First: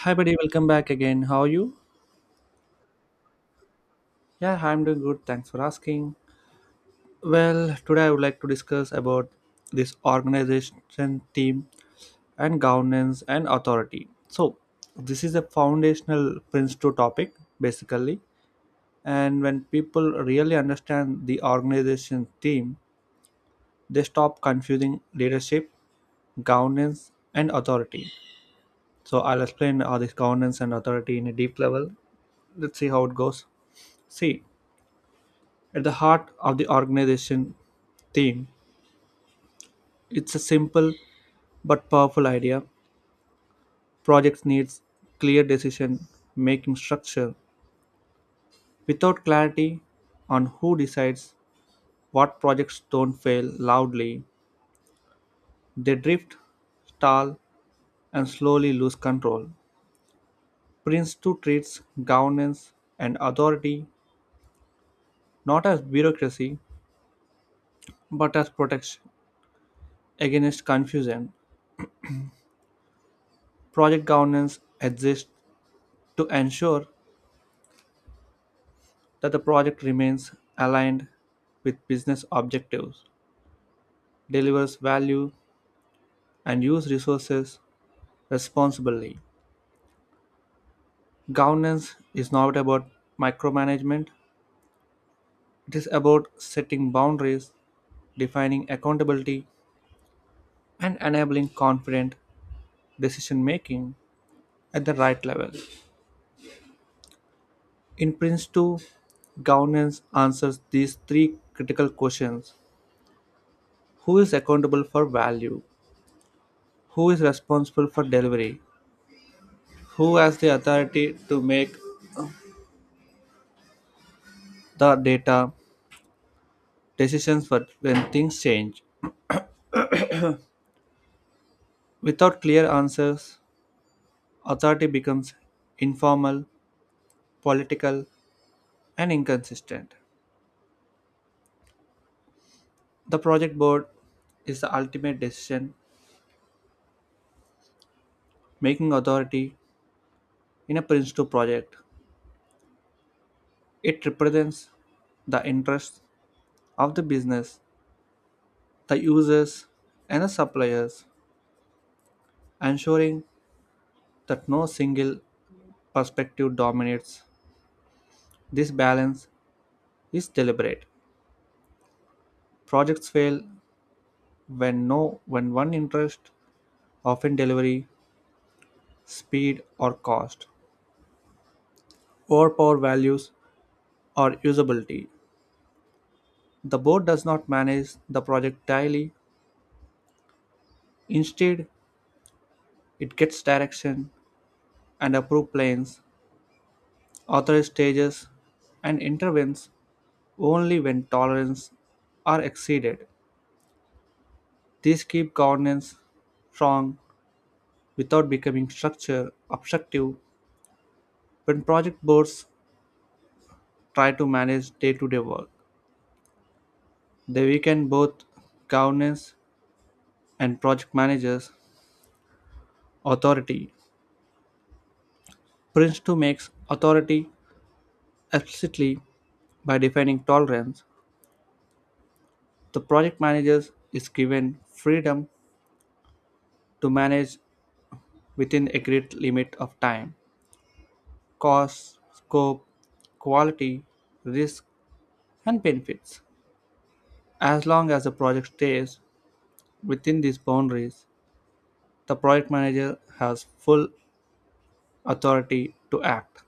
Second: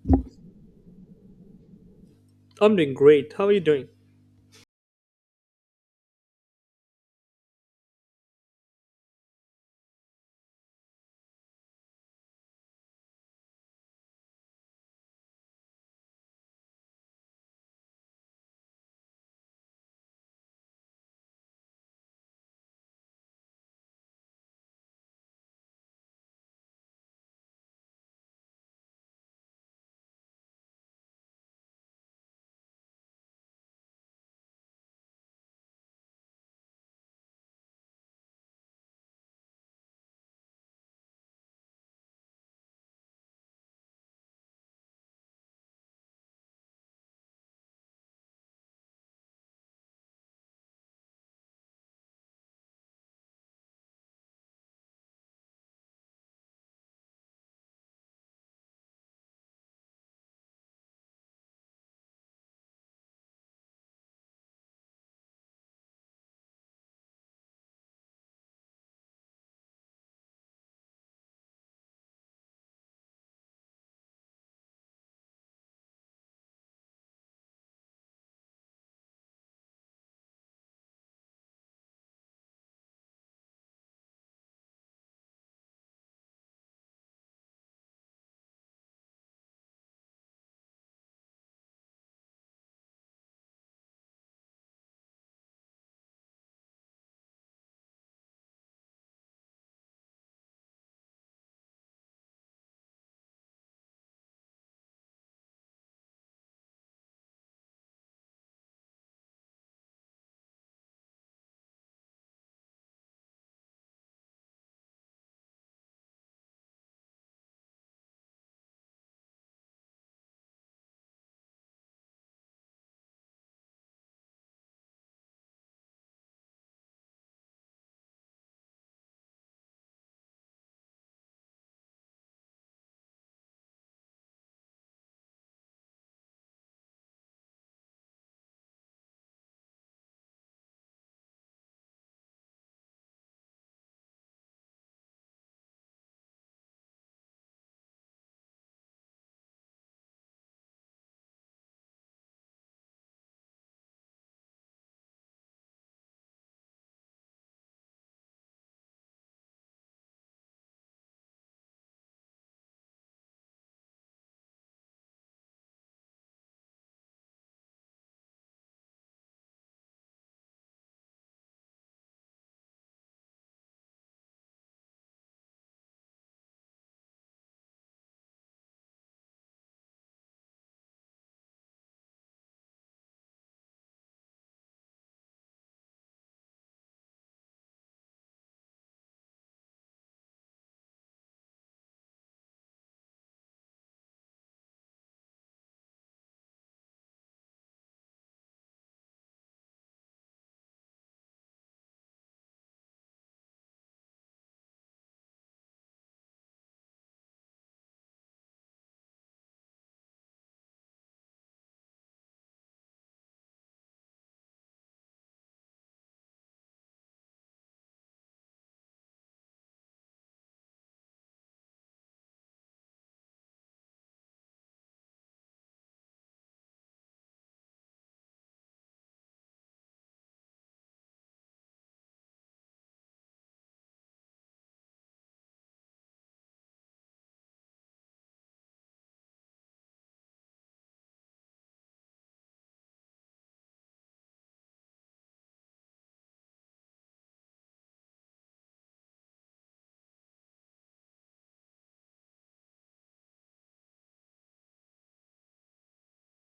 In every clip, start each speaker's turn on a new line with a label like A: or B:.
A: Hi, buddy. Welcome back again. How are you?
B: I'm doing great. How are you doing?
A: Yeah, I'm doing good. Thanks for asking. Well, today I would like to discuss about this organization team and governance and authority. So, this is a foundational principle topic basically. And when people really understand the organization team, they stop confusing leadership, governance, and authority. So, I'll explain all this governance and authority in a deep level, let's see how it goes. See, at the heart of the organization theme, it's a simple but powerful idea. Projects needs clear decision making structure. Without clarity on who decides what, projects don't fail loudly, they drift, stall, and slowly lose control. Prince 2 treats governance and authority not as bureaucracy but as protection against confusion. Project governance exists to ensure that the project remains aligned with business objectives, delivers value, and uses resources responsibly. Governance is not about micromanagement, it is about setting boundaries, defining accountability, and enabling confident decision making at the right level. In Prince 2, governance answers these three critical questions. Who is accountable for value? Who is responsible for delivery? Who has the authority to make the data decisions for when things change? Without clear answers, authority becomes informal, political, and inconsistent. The project board is the ultimate decision making authority in a Prince 2 project. It represents the interests of the business, the users, and the suppliers, ensuring that no single perspective dominates. This balance is deliberate. Projects fail when no when one interest, often delivery, speed or cost, overpower values or usability. The board does not manage the project daily. Instead, it gets direction and approves plans, authorizes stages, and intervenes only when tolerances are exceeded. These keep governance strong without becoming structure obstructive. When project boards try to manage day-to-day work, they weaken both governance and project managers' authority. Prince 2 makes authority explicitly by defining tolerance. The project manager is given freedom to manage within a great limit of time, cost, scope, quality, risk, and benefits. As long as the project stays within these boundaries, the project manager has full authority to act.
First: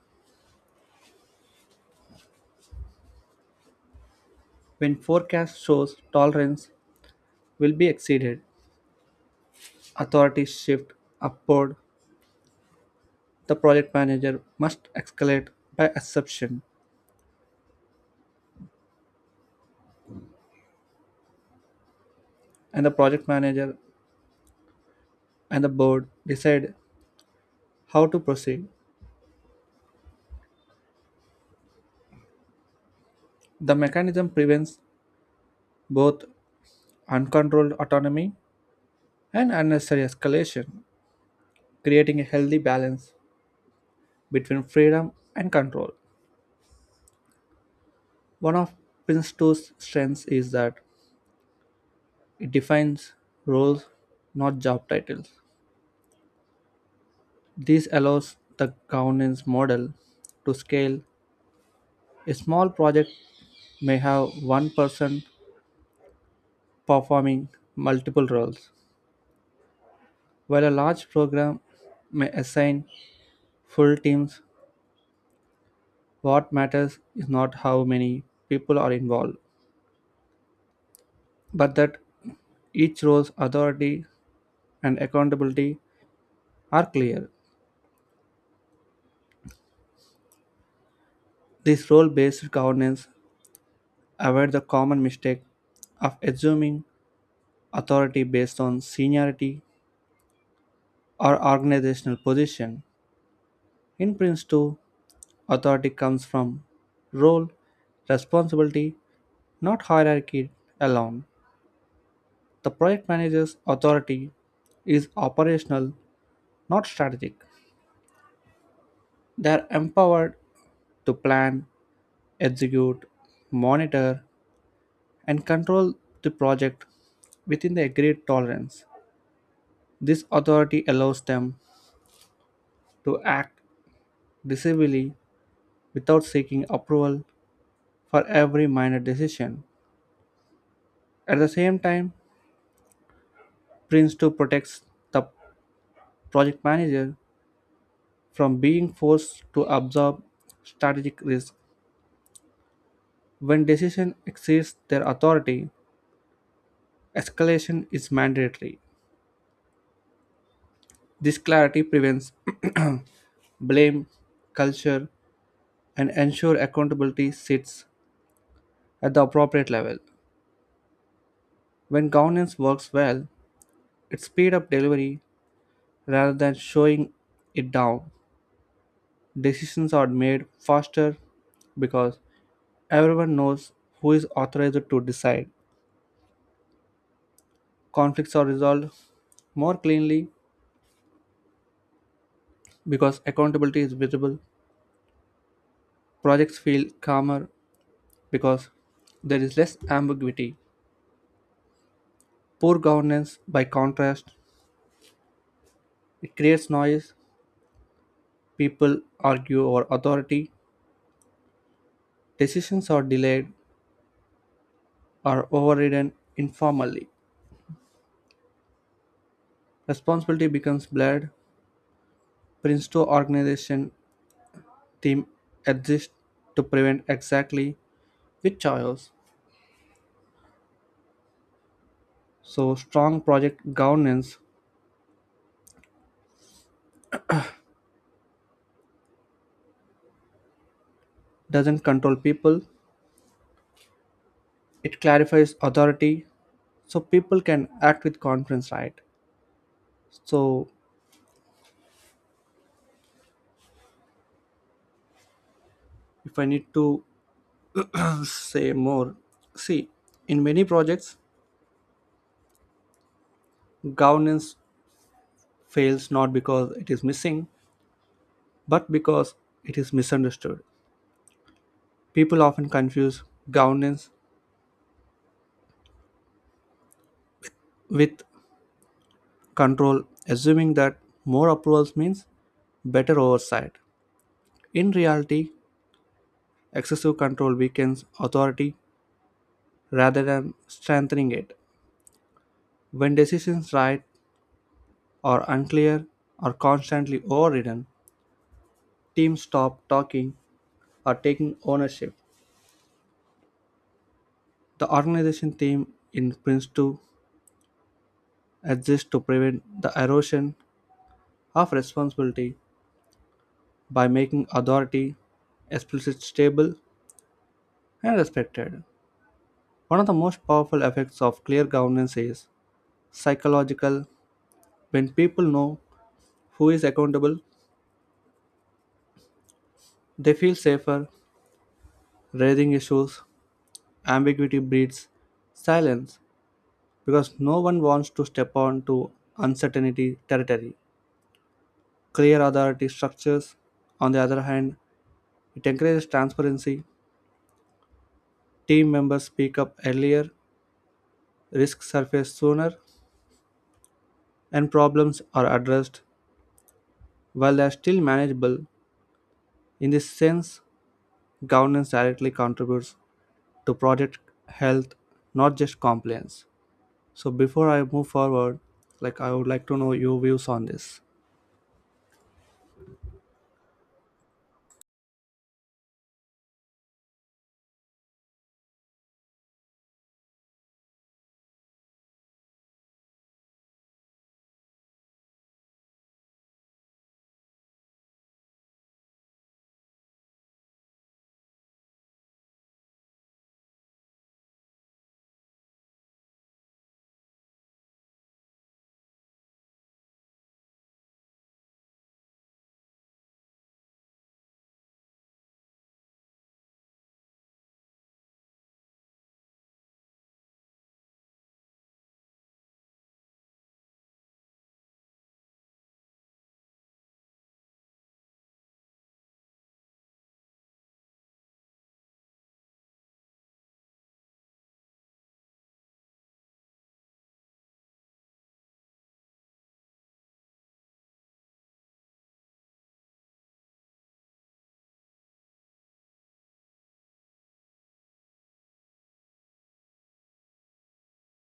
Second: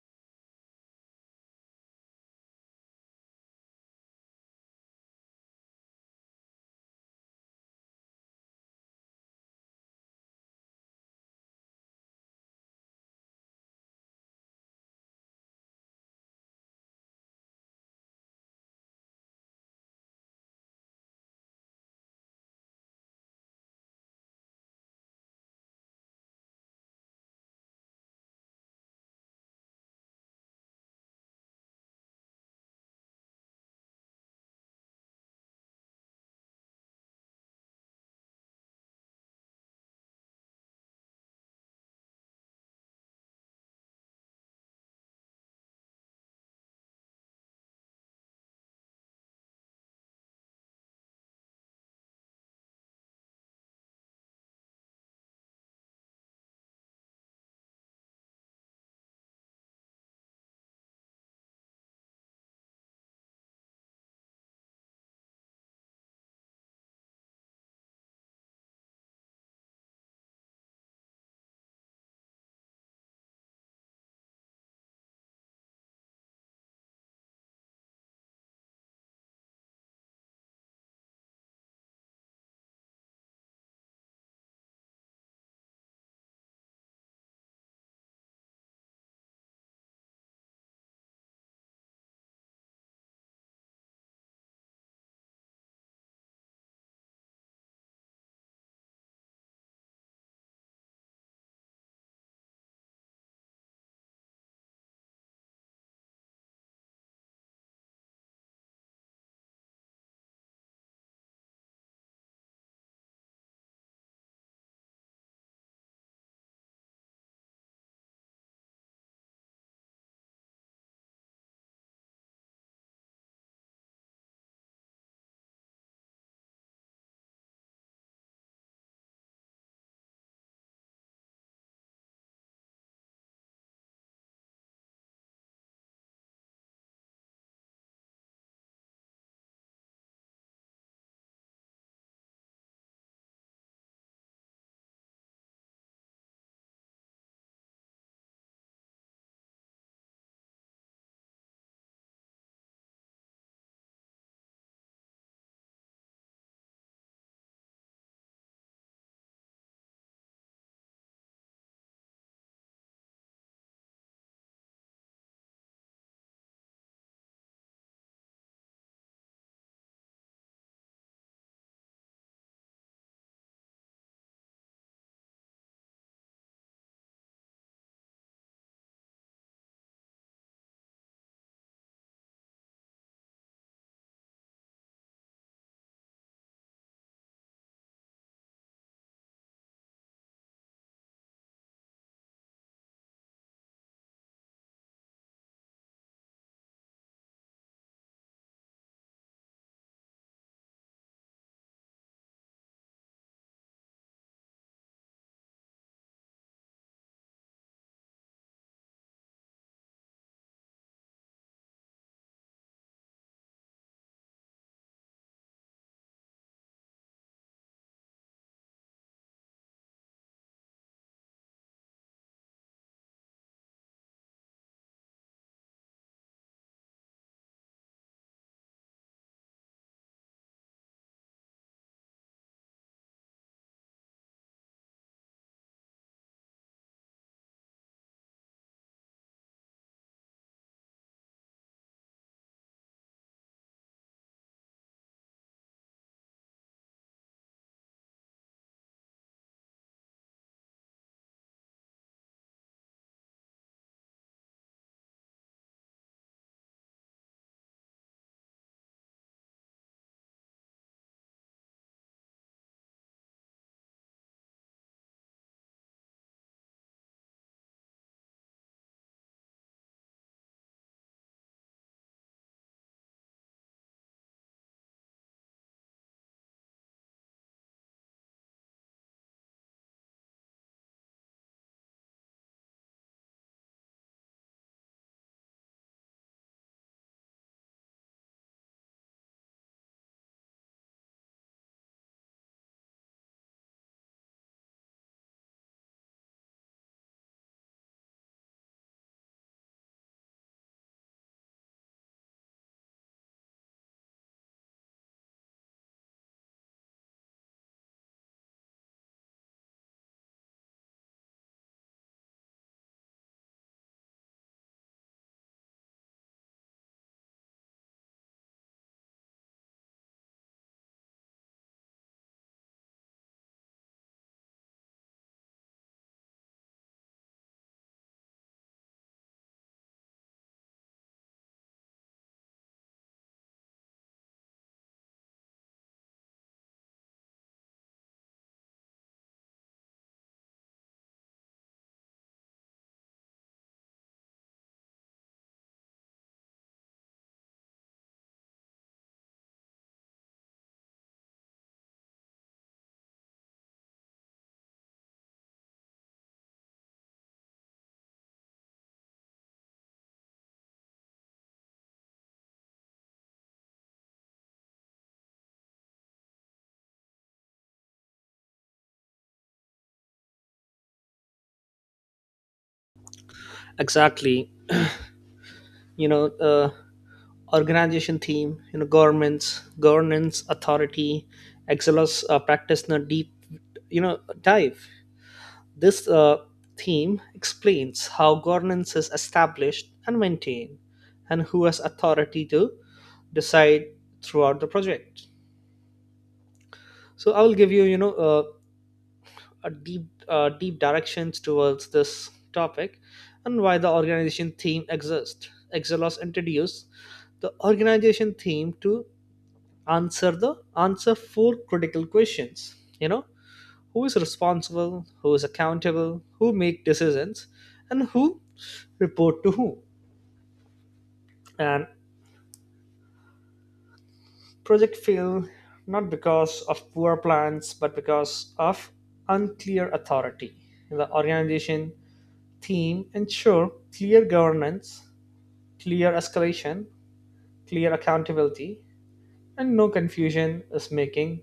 A: When forecast shows tolerance will be exceeded, authorities shift upward. The project manager must escalate by exception, and the project manager and the board decide how to proceed. The mechanism prevents both uncontrolled autonomy and unnecessary escalation, creating a healthy balance between freedom and control. One of Prince 2's strengths is that it defines roles, not job titles. This allows the governance model to scale. A small project may have one person performing multiple roles, while a large program may assign full teams. What matters is not how many people are involved, but that each role's authority and accountability are clear. This role based governance avoids the common mistake of assuming authority based on seniority or organizational position. In Prince 2, authority comes from role, responsibility, not hierarchy alone. The project manager's authority is operational, not strategic. They are empowered to plan, execute, monitor, and control the project within the agreed tolerance. This authority allows them to act decisively without seeking approval for every minor decision. At the same time, Prince 2 protects the project manager from being forced to absorb strategic risk. When decision exceeds their authority, escalation is mandatory. This clarity prevents blame culture and ensure accountability sits at the appropriate level. When governance works well, it speeds up delivery rather than showing it down. Decisions are made faster because everyone knows who is authorized to decide. Conflicts are resolved more cleanly because accountability is visible. Projects feel calmer because there is less ambiguity. Poor governance, by contrast, it creates noise. People argue over authority. Decisions are delayed or overridden informally. Responsibility becomes blurred. Prince 2 organization team exists to prevent exactly which chaos. So, strong project governance doesn't control people, it clarifies authority so people can act with confidence, right? So, if I need to say more, see, in many projects, governance fails not because it is missing, but because it is misunderstood. People often confuse governance with control, assuming that more approvals means better oversight. In reality, excessive control weakens authority rather than strengthening it. When decisions right or unclear are constantly overridden, teams stop talking or taking ownership. The organization theme in Prince 2 exists to prevent the erosion of responsibility by making authority explicit, stable, and respected. One of the most powerful effects of clear governance is psychological. When people know who is accountable, they feel safer raising issues. Ambiguity breeds silence because no one wants to step on to uncertainty territory. Clear authority structures, on the other hand, it encourages transparency. Team members speak up earlier, risks surface sooner, and problems are addressed while they are still manageable. In this sense, governance directly contributes to project health, not just compliance. So before I move forward, like I would like to know your views on this.
B: Exactly. You know, uh, organization theme. Governments, governance, authority, Excelos practice in a deep, dive. This theme explains how governance is established and maintained, and who has authority to decide throughout the project. So I will give you, a deep directions towards this topic and why the organization theme exists. Exelos introduced the organization theme to answer four critical questions. Who is responsible, who is accountable, who make decisions, and who report to who. And project failed not because of poor plans but because of unclear authority. The organization theme ensure clear governance, clear escalation, clear accountability, and no confusion is making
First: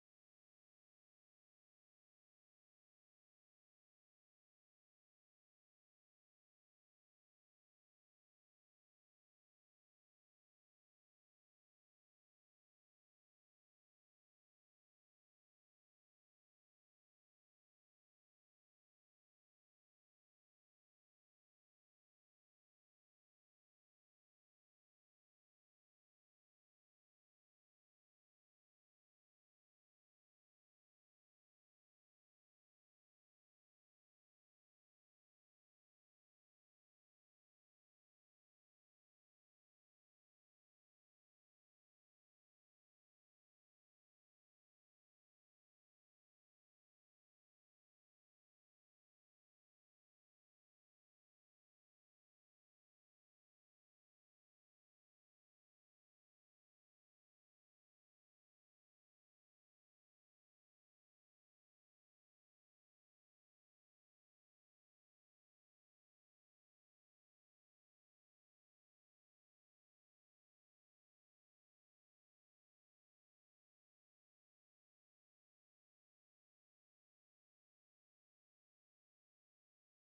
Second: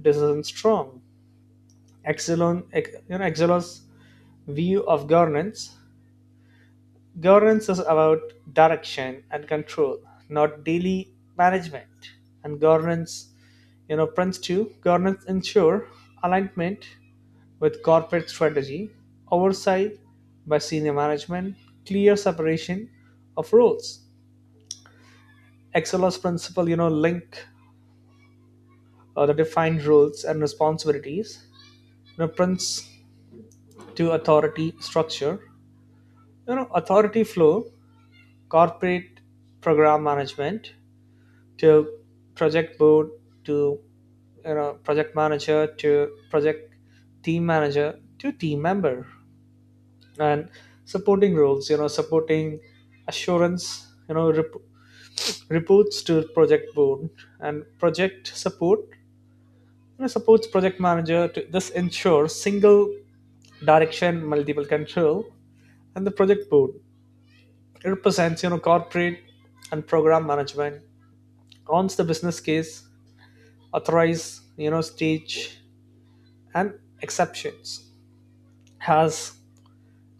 B: decisions strong. Exelon, ex- you know, Exelo's view of governance is about direction and control, not daily management. And governance, Prince 2 governance ensure alignment with corporate strategy, oversight by senior management, clear separation of roles, Excelos principle, link the defined roles and responsibilities, prints to authority structure, authority flow, corporate program management to project board to project manager to project team manager to team member and supporting roles supporting assurance reports to project board and project support. Supports project manager. To, this ensures single direction, multiple control, and the project board. It represents corporate and program management, owns the business case, authorize stage and exceptions, has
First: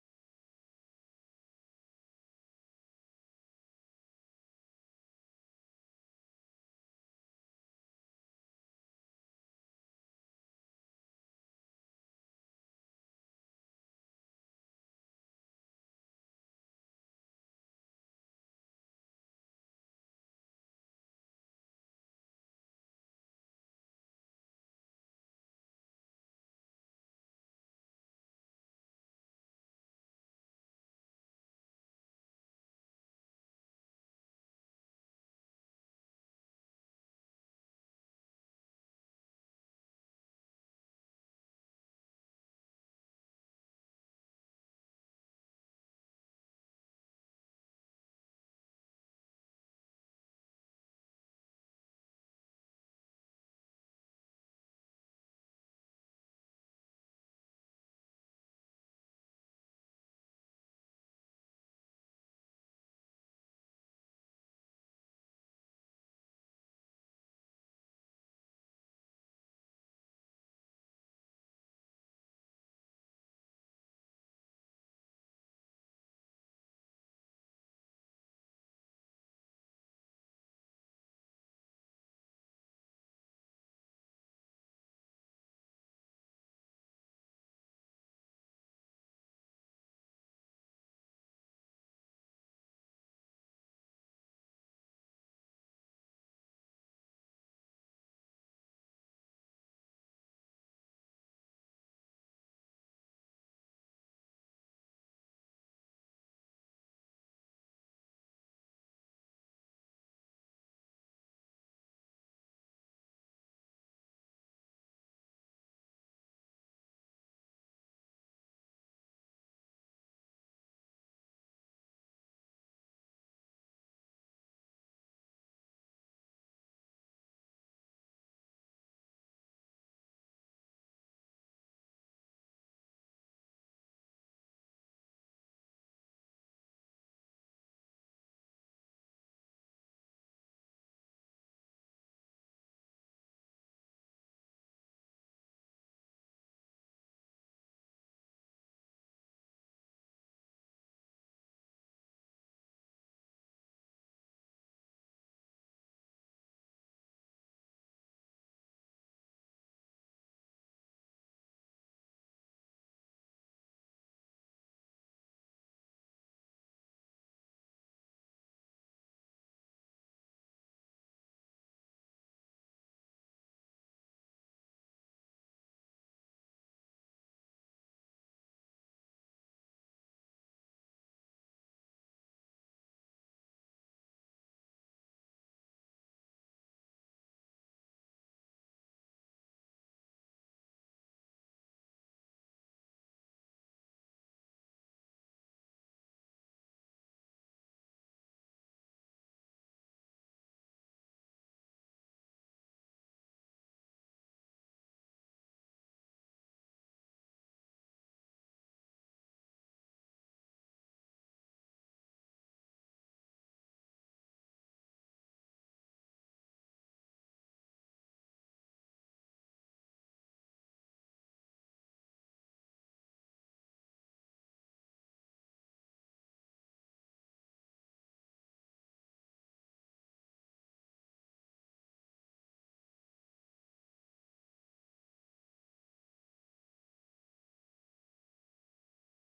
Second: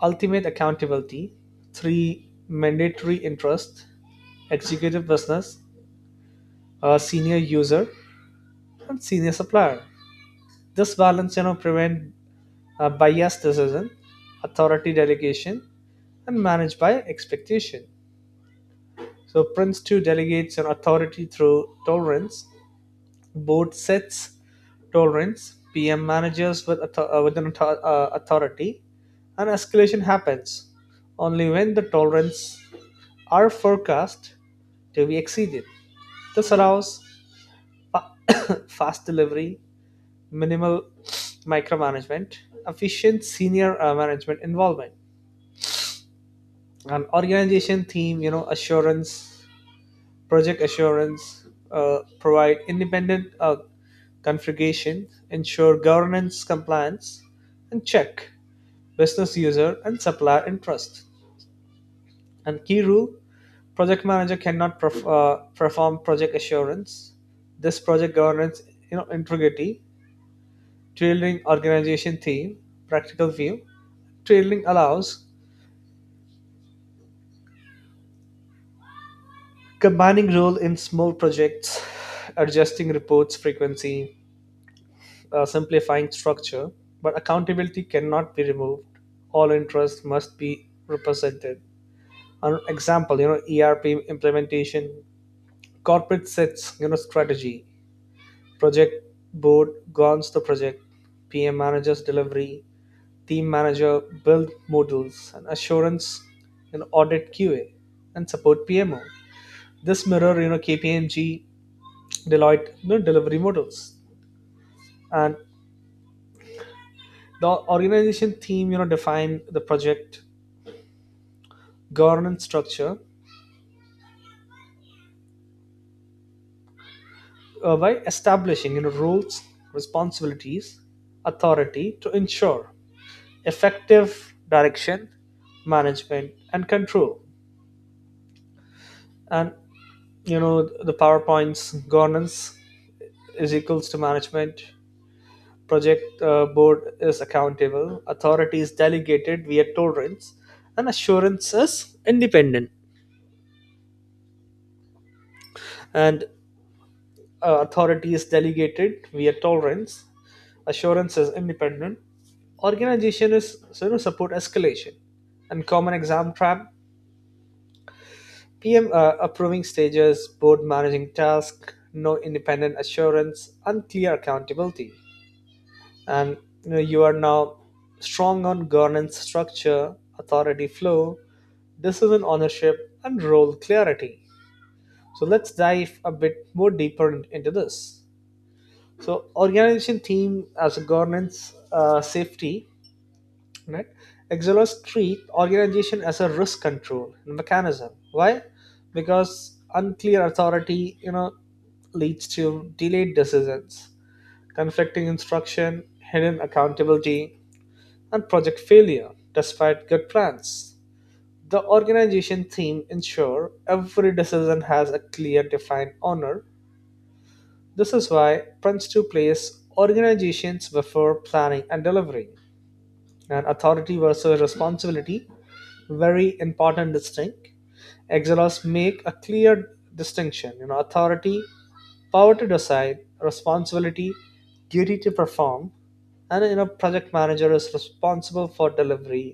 B: ultimate accountability, three mandatory interest, executive business, senior user, and senior supplier. This balance prevent biased decision, authority delegation, and managed by expectation. So Prince 2 delegates an authority through tolerance. Board sets tolerance. PM manages with an authority, and escalation happens only when the tolerance are forecast to be exceeded. This allows fast delivery, minimal micromanagement, efficient senior management involvement, an organization theme, assurance. Project assurance provide independent configuration, ensure governance compliance, and check business user and supplier interest. And key rule: project manager cannot perform project assurance. This project governance, integrity, trailing organization theme, practical view. Trailing allows combining role in small projects, adjusting reports frequency, simplifying structure, but accountability cannot be removed. All interests must be represented. An example, ERP implementation, corporate sets, strategy, project board guns the project, PM managers delivery, team manager build modules, and assurance and audit QA, and support PMO. This mirror, KPMG, Deloitte, delivery models, and the organization team define the project governance structure by establishing rules, responsibilities, authority to ensure effective direction, management, and control. And you know the PowerPoint's governance is equals to management. Project board is accountable. Authority is delegated via tolerance, and assurance is independent. And authority is delegated via tolerance, assurance is independent organization is so, support escalation and common exam trap pm approving stages board managing task no independent assurance unclear accountability and you are now strong on governance structure authority flow decision ownership and role clarity. So let's dive a bit more deeper into this. So organization theme as a governance safety, right? Exilers treat organization as a risk control mechanism. Why? Because unclear authority, leads to delayed decisions, conflicting instruction, hidden accountability, and project failure despite good plans. The organization theme ensure every decision has a clear defined owner. This is why Prince 2 plays organizations before planning and delivery, and authority versus responsibility, very important distinct. Exelos make a clear distinction: authority, power to decide, responsibility, duty to perform. And project manager is responsible for delivery,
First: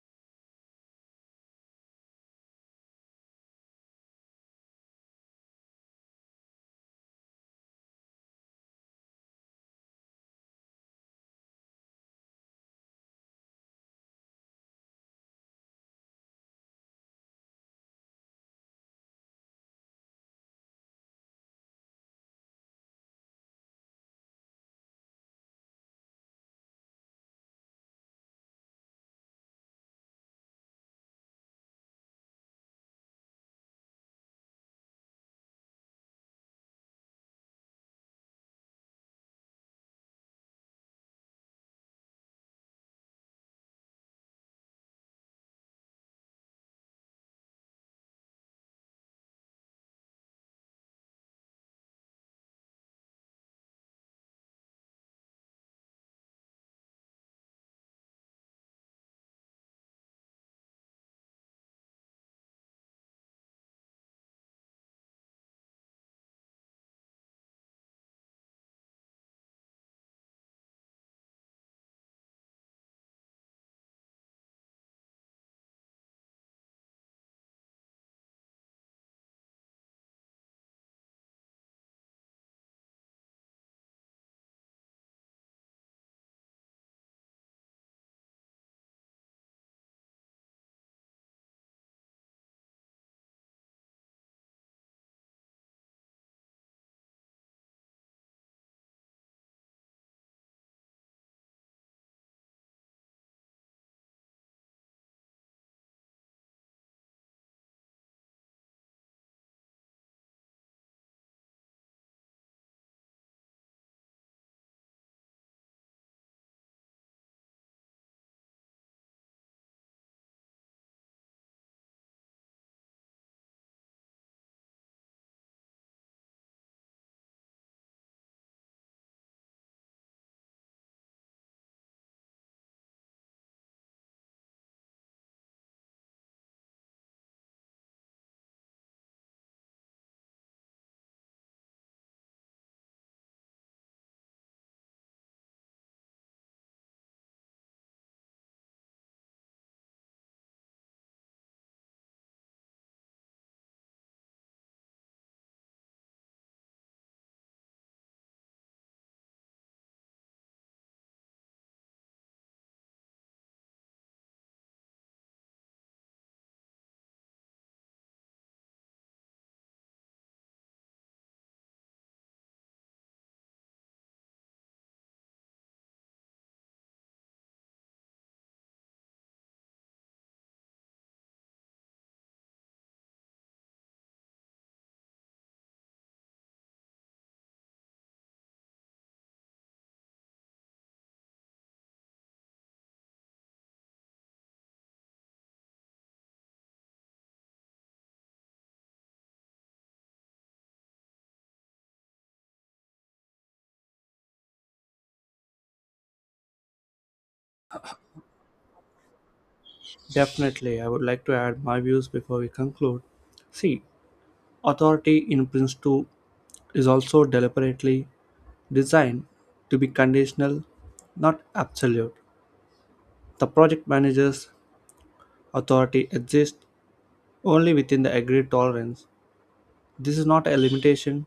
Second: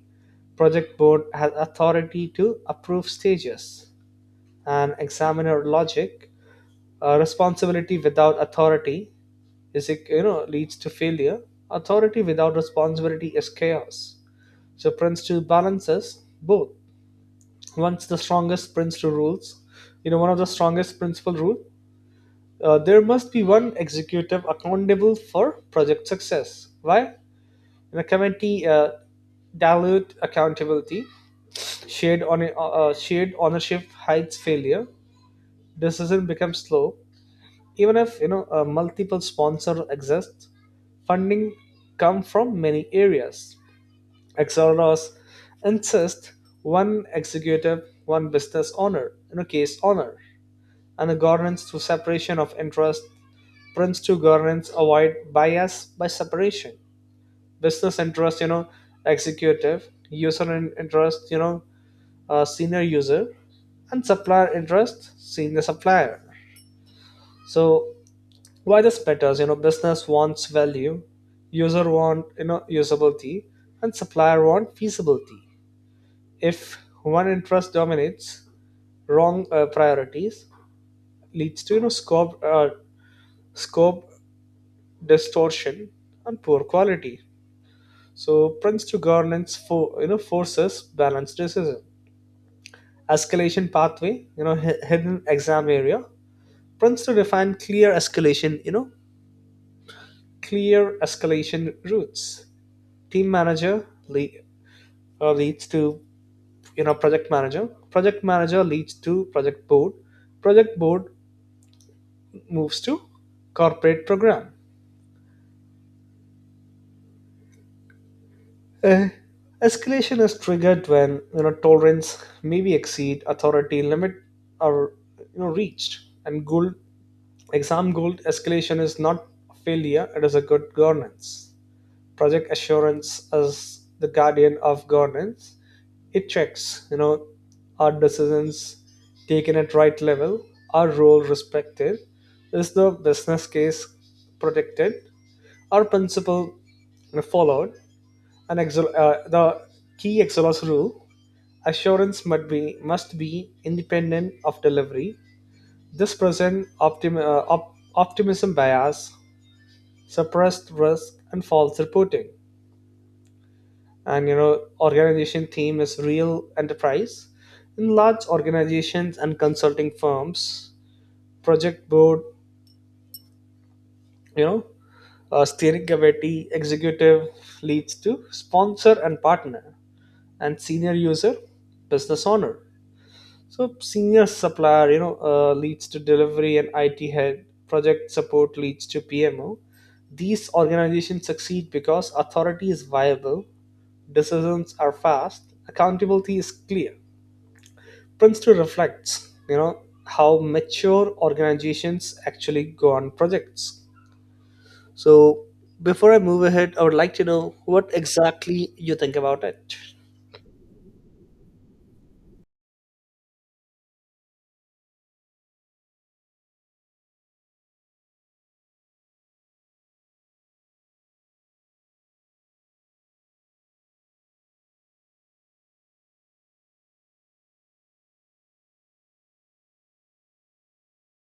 B: project board has authority to approve stages. And examiner logic: responsibility without authority is, leads to failure. Authority without responsibility is chaos. So Prince 2 balances both. Once the strongest principle rules, one of the strongest principle rule, there must be one executive accountable for project success. Why? In a committee, dilute accountability, shared ownership hides failure. Decision becomes slow. Even if multiple sponsors exist, funding come from many areas. Exoros insist one executive, one business owner. Case owner. And the governance through separation of interest, prints to governance avoid bias by separation. Business interest, executive, user interest, senior user, and supplier interest, senior supplier. So why this matters, business wants value, user want, usability, and supplier want feasibility. If one interest dominates, wrong priorities, leads to, scope distortion, and poor quality. So Prince to governance, forces balanced decision. Escalation pathway, hidden exam area. Prince to define clear escalation, clear escalation routes. Team manager leads to, project manager. Project manager leads to project board. Project board moves to corporate program. Uh, Escalation is triggered when, tolerance maybe exceed authority limit, or, reached. And gold exam gold, escalation is not a failure; it is a good governance. Project assurance as the guardian of governance. It checks, are decisions taken at right level, our role respected, is the business case protected, our principle followed. An exo- the key Exelos rule: assurance must be independent of delivery. This present optimism bias, suppressed risk, and false reporting. Organization theme is real enterprise. In large organizations and consulting firms, project board, you know, steering committee, executive leads to sponsor and partner, and senior user, business owner. So senior supplier, leads to delivery and IT head. Project support leads to PMO. These organizations succeed because authority is viable, decisions are fast, accountability is clear. Prince to reflects, how mature organizations actually go on projects. So before I move ahead, I would like to know what exactly you think about it.
A: Definitely, I would like to add my views before we conclude. See, authority in Prince 2 is also deliberately designed to be conditional, not absolute. The project manager's authority exists only within the agreed tolerance. This is not a limitation,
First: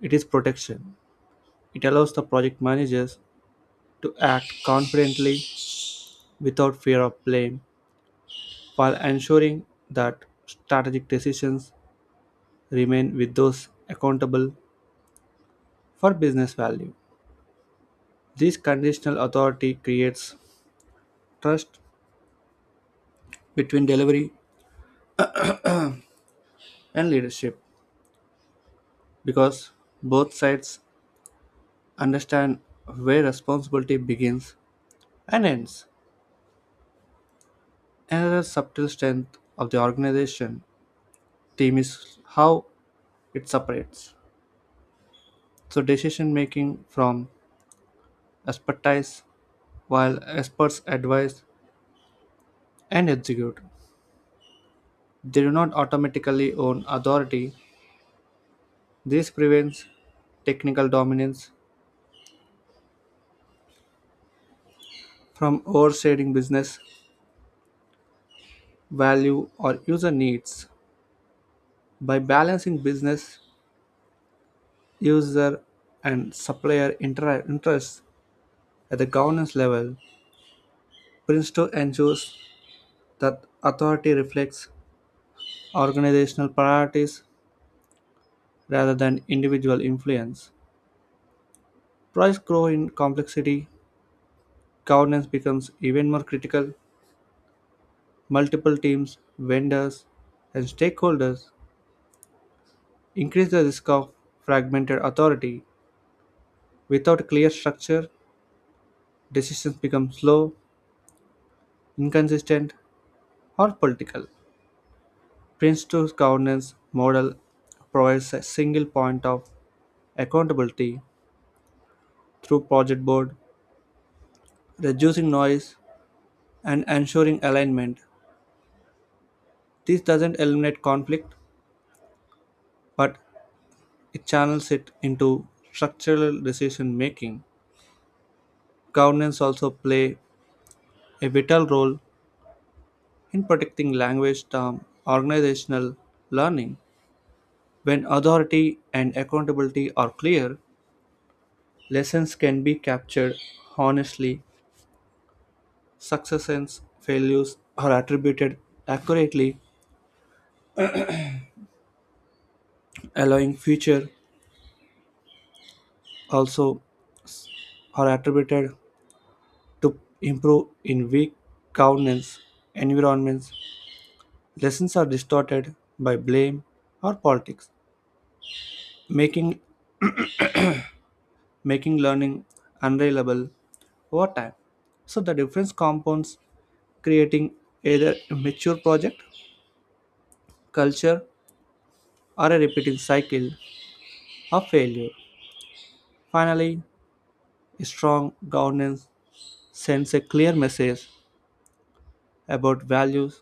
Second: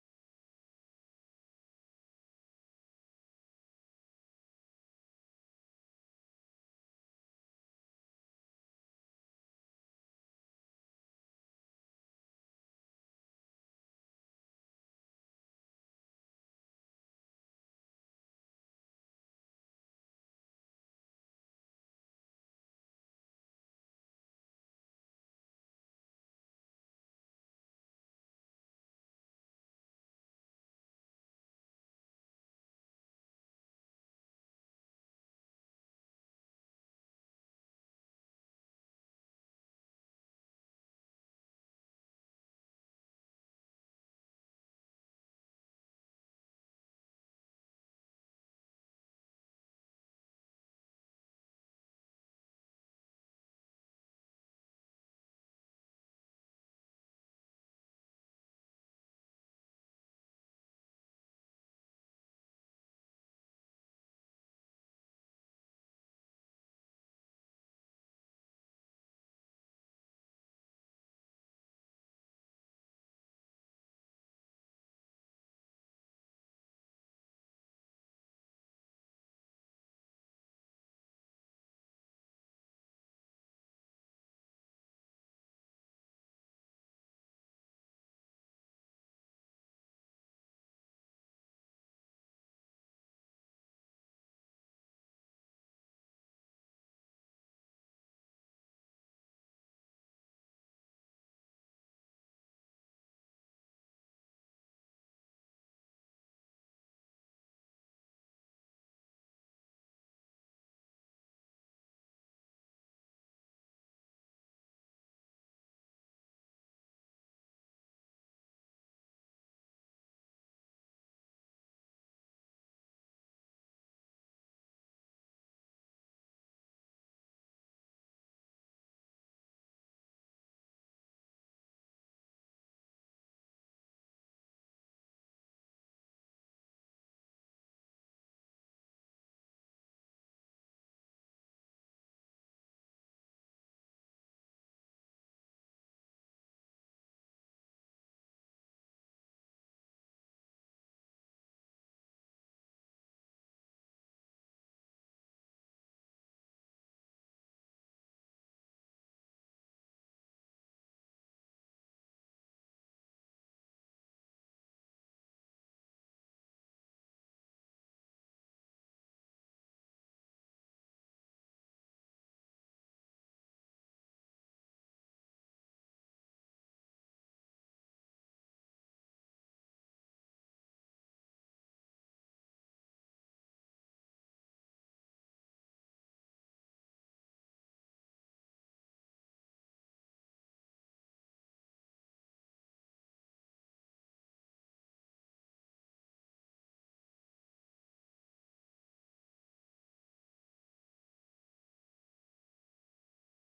A: it is protection. It allows the project managers to act confidently without fear of blame while ensuring that strategic decisions remain with those accountable for business value. This conditional authority creates trust between delivery and leadership because both sides understand where responsibility begins and ends. Another subtle strength of the organization team is how it separates. So, decision making from expertise, while experts advise and execute, they do not automatically own authority. This prevents technical dominance from overstating business value or user needs. By balancing business, user, and supplier interests at the governance level, Princeton ensures that authority reflects organizational priorities rather than individual influence. Price grow in complexity, governance becomes even more critical. Multiple teams, vendors, and stakeholders increase the risk of fragmented authority. Without clear structure, decisions become slow, inconsistent, or political. Prince 2's governance model provides a single point of accountability through project board, reducing noise and ensuring alignment. This doesn't eliminate conflict, but it channels it into structural decision making. Governance also play a vital role in protecting language term organizational learning. When authority and accountability are clear, lessons can be captured honestly, successes, failures are attributed accurately, allowing future also are attributed to improve in weak governance environments. Lessons are distorted by blame or politics, making making learning unreliable over time. So the difference compounds, creating either a mature project, culture, or a repeating cycle of failure. Finally, strong governance sends a clear message about values.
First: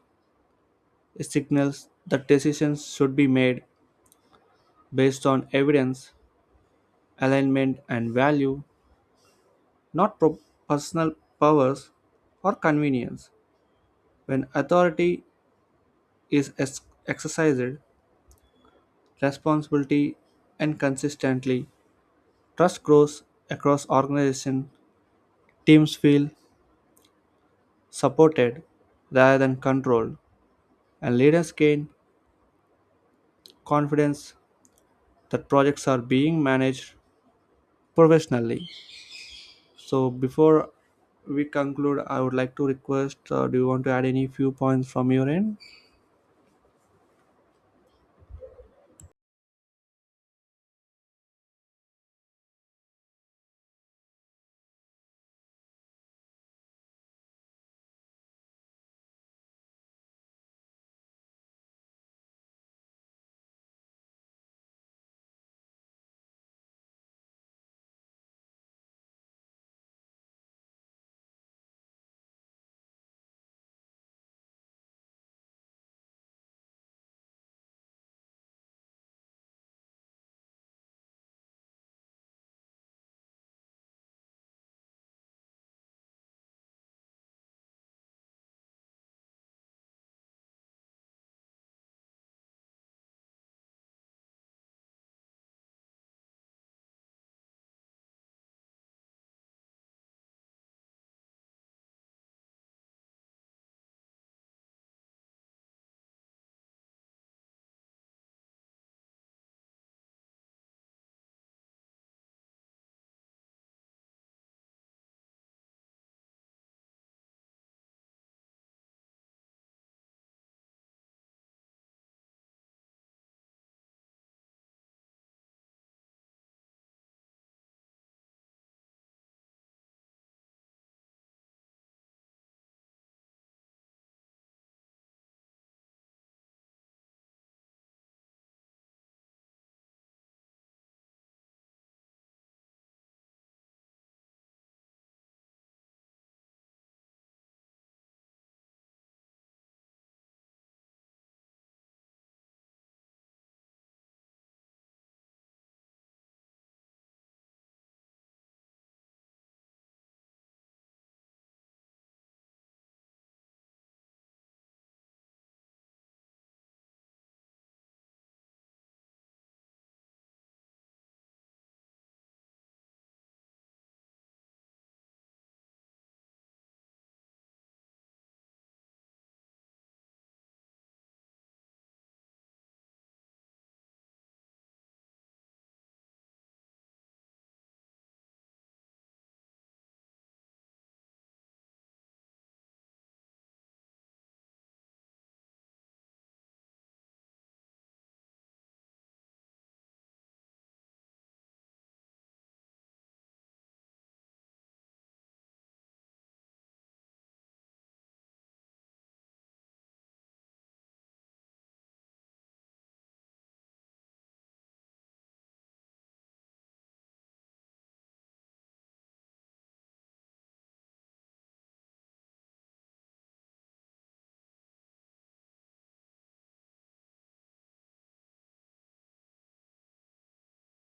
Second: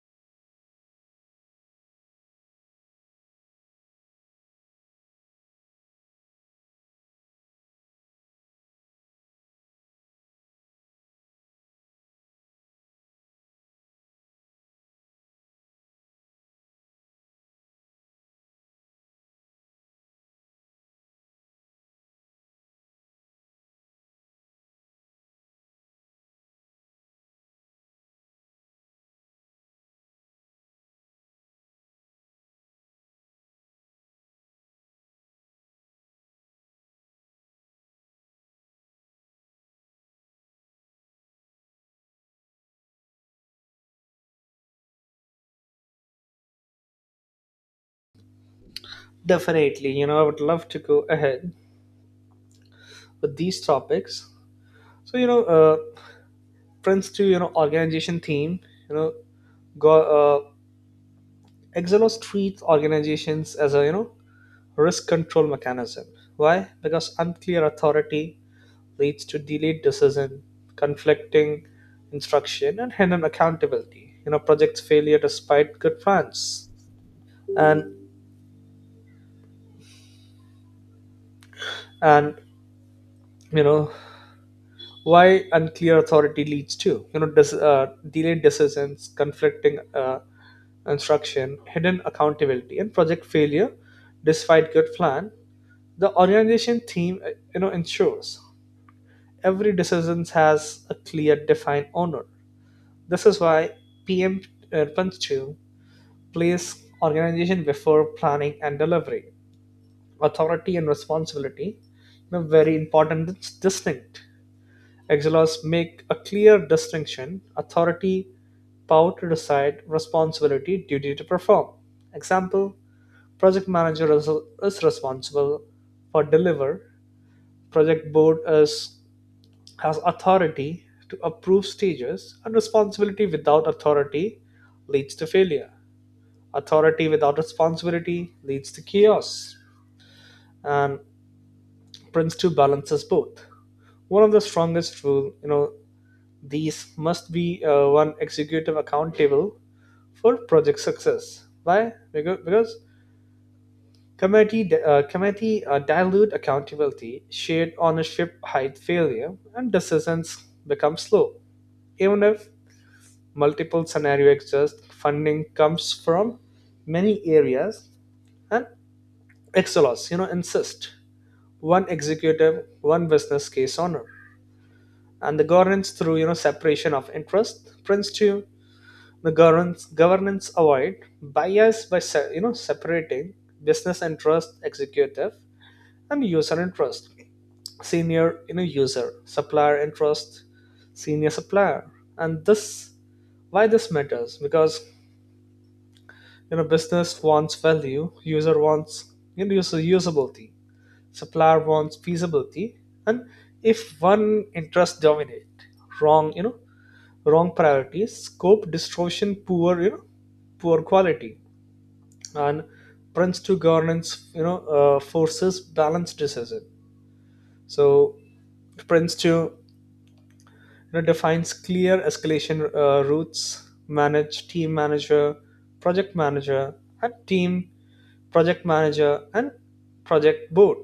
A: It signals that decisions should be made based on evidence, alignment, and value, not personal powers or convenience. When authority is exercised responsibility and consistently, trust grows across organization. Teams feel supported rather than controlled, and leaders gain confidence that projects are being managed professionally. So before we conclude, I would like to request, do you want to add any few points from your end?
B: Definitely, I would love to go ahead with these topics. So, reference to, organization theme, you know go, uh, exelos treats organizations as a, risk control mechanism. Why? Because unclear authority leads to delayed decision, conflicting instruction, and hidden accountability, projects failure despite good plans. And and you know why unclear authority leads to, delayed decisions, conflicting instruction, hidden accountability, and project failure despite good plan. The organization theme, ensures every decision has a clear defined owner. This is why pm punch 2 plays organization before planning and delivery. Authority and responsibility, very important. It's distinct. Exelos make a clear distinction: authority, power to decide, responsibility, duty to perform. Example: project manager is responsible for deliver. Project board is has authority to approve stages, and responsibility without authority leads to failure. Authority without responsibility leads to chaos. And Prince 2 balances both. One of the strongest rule, These must be one executive accountable for project success. Why? Because committee dilute accountability, shared ownership hide failure, and decisions become slow. Even if multiple scenarios exist, funding comes from many areas, and Excelos, insist one executive, one business case owner, and the governance through, separation of interest. Prince two, the governance avoid bias by separating business and trust, executive, and user and trust, senior, user, supplier and trust, senior supplier. And this, why this matters, because, business wants value, user wants, you know user usability, supplier wants feasibility. And if one interest dominate, wrong you know wrong priorities, scope distortion, poor you know poor quality. And Prince 2 governance, forces balanced decision. So Prince 2, defines clear escalation routes, manage team manager, project manager, and team project manager and project board.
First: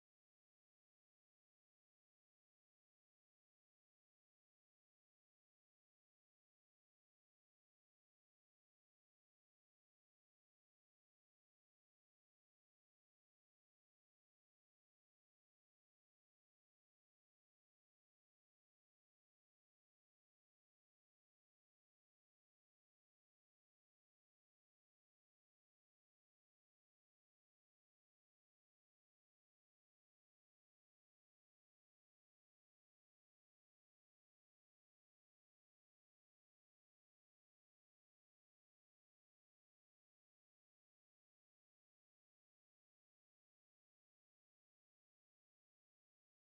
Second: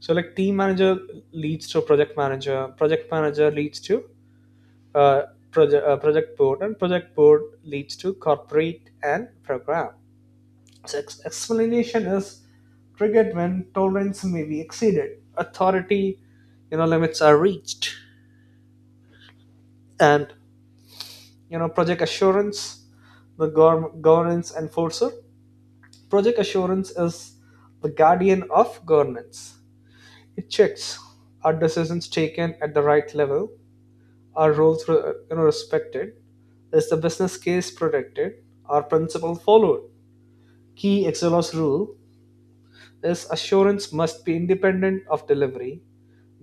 B: So like team manager leads to project manager leads to uh, project board, and project board leads to corporate and program. Its explanation is triggered when tolerance may be exceeded, authority, limits are reached, and, project assurance, the governance enforcer. Project assurance is the guardian of governance. It checks, are decisions taken at the right level, are roles respected, is the business case protected, are principles followed. Key Excelos rule is assurance must be independent of delivery.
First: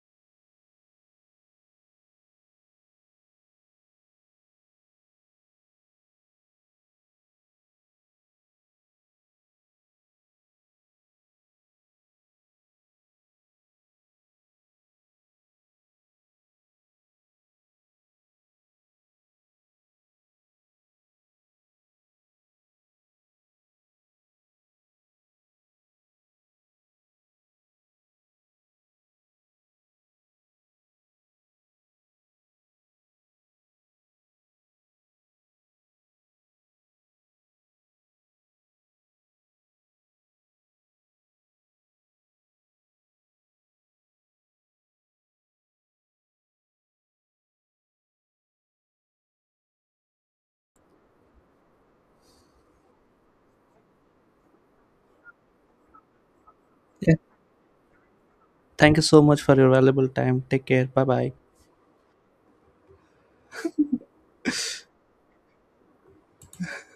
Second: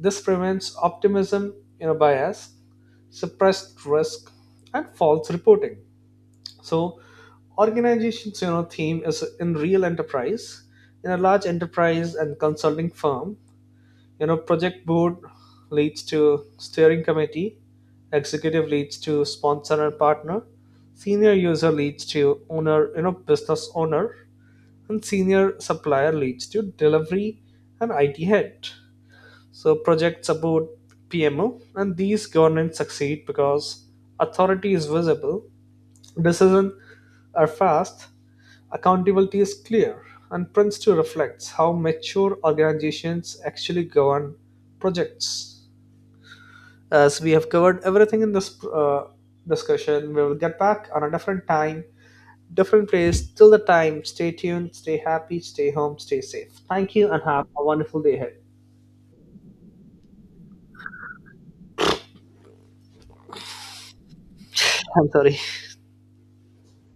B: This prevents optimism, bias, suppressed risk, and false reporting. So, organization's, theme is in real enterprise. In a large enterprise and consulting firm, project board leads to steering committee, executive leads to sponsor and partner, senior user leads to owner you know business owner, and senior supplier leads to delivery and IT head. So projects support PMO, and these governance succeed because authority is visible, decisions are fast, accountability is clear, and Prince 2 reflects how mature organizations actually govern projects. As we have covered everything in this discussion, we will get back on a different time, different place. Till the time, stay tuned, stay happy, stay home, stay safe. Thank you,
A: Yeah.
B: and have a wonderful day ahead.
A: Thank you so much for your valuable time. Take care. Bye bye.
B: I'm sorry.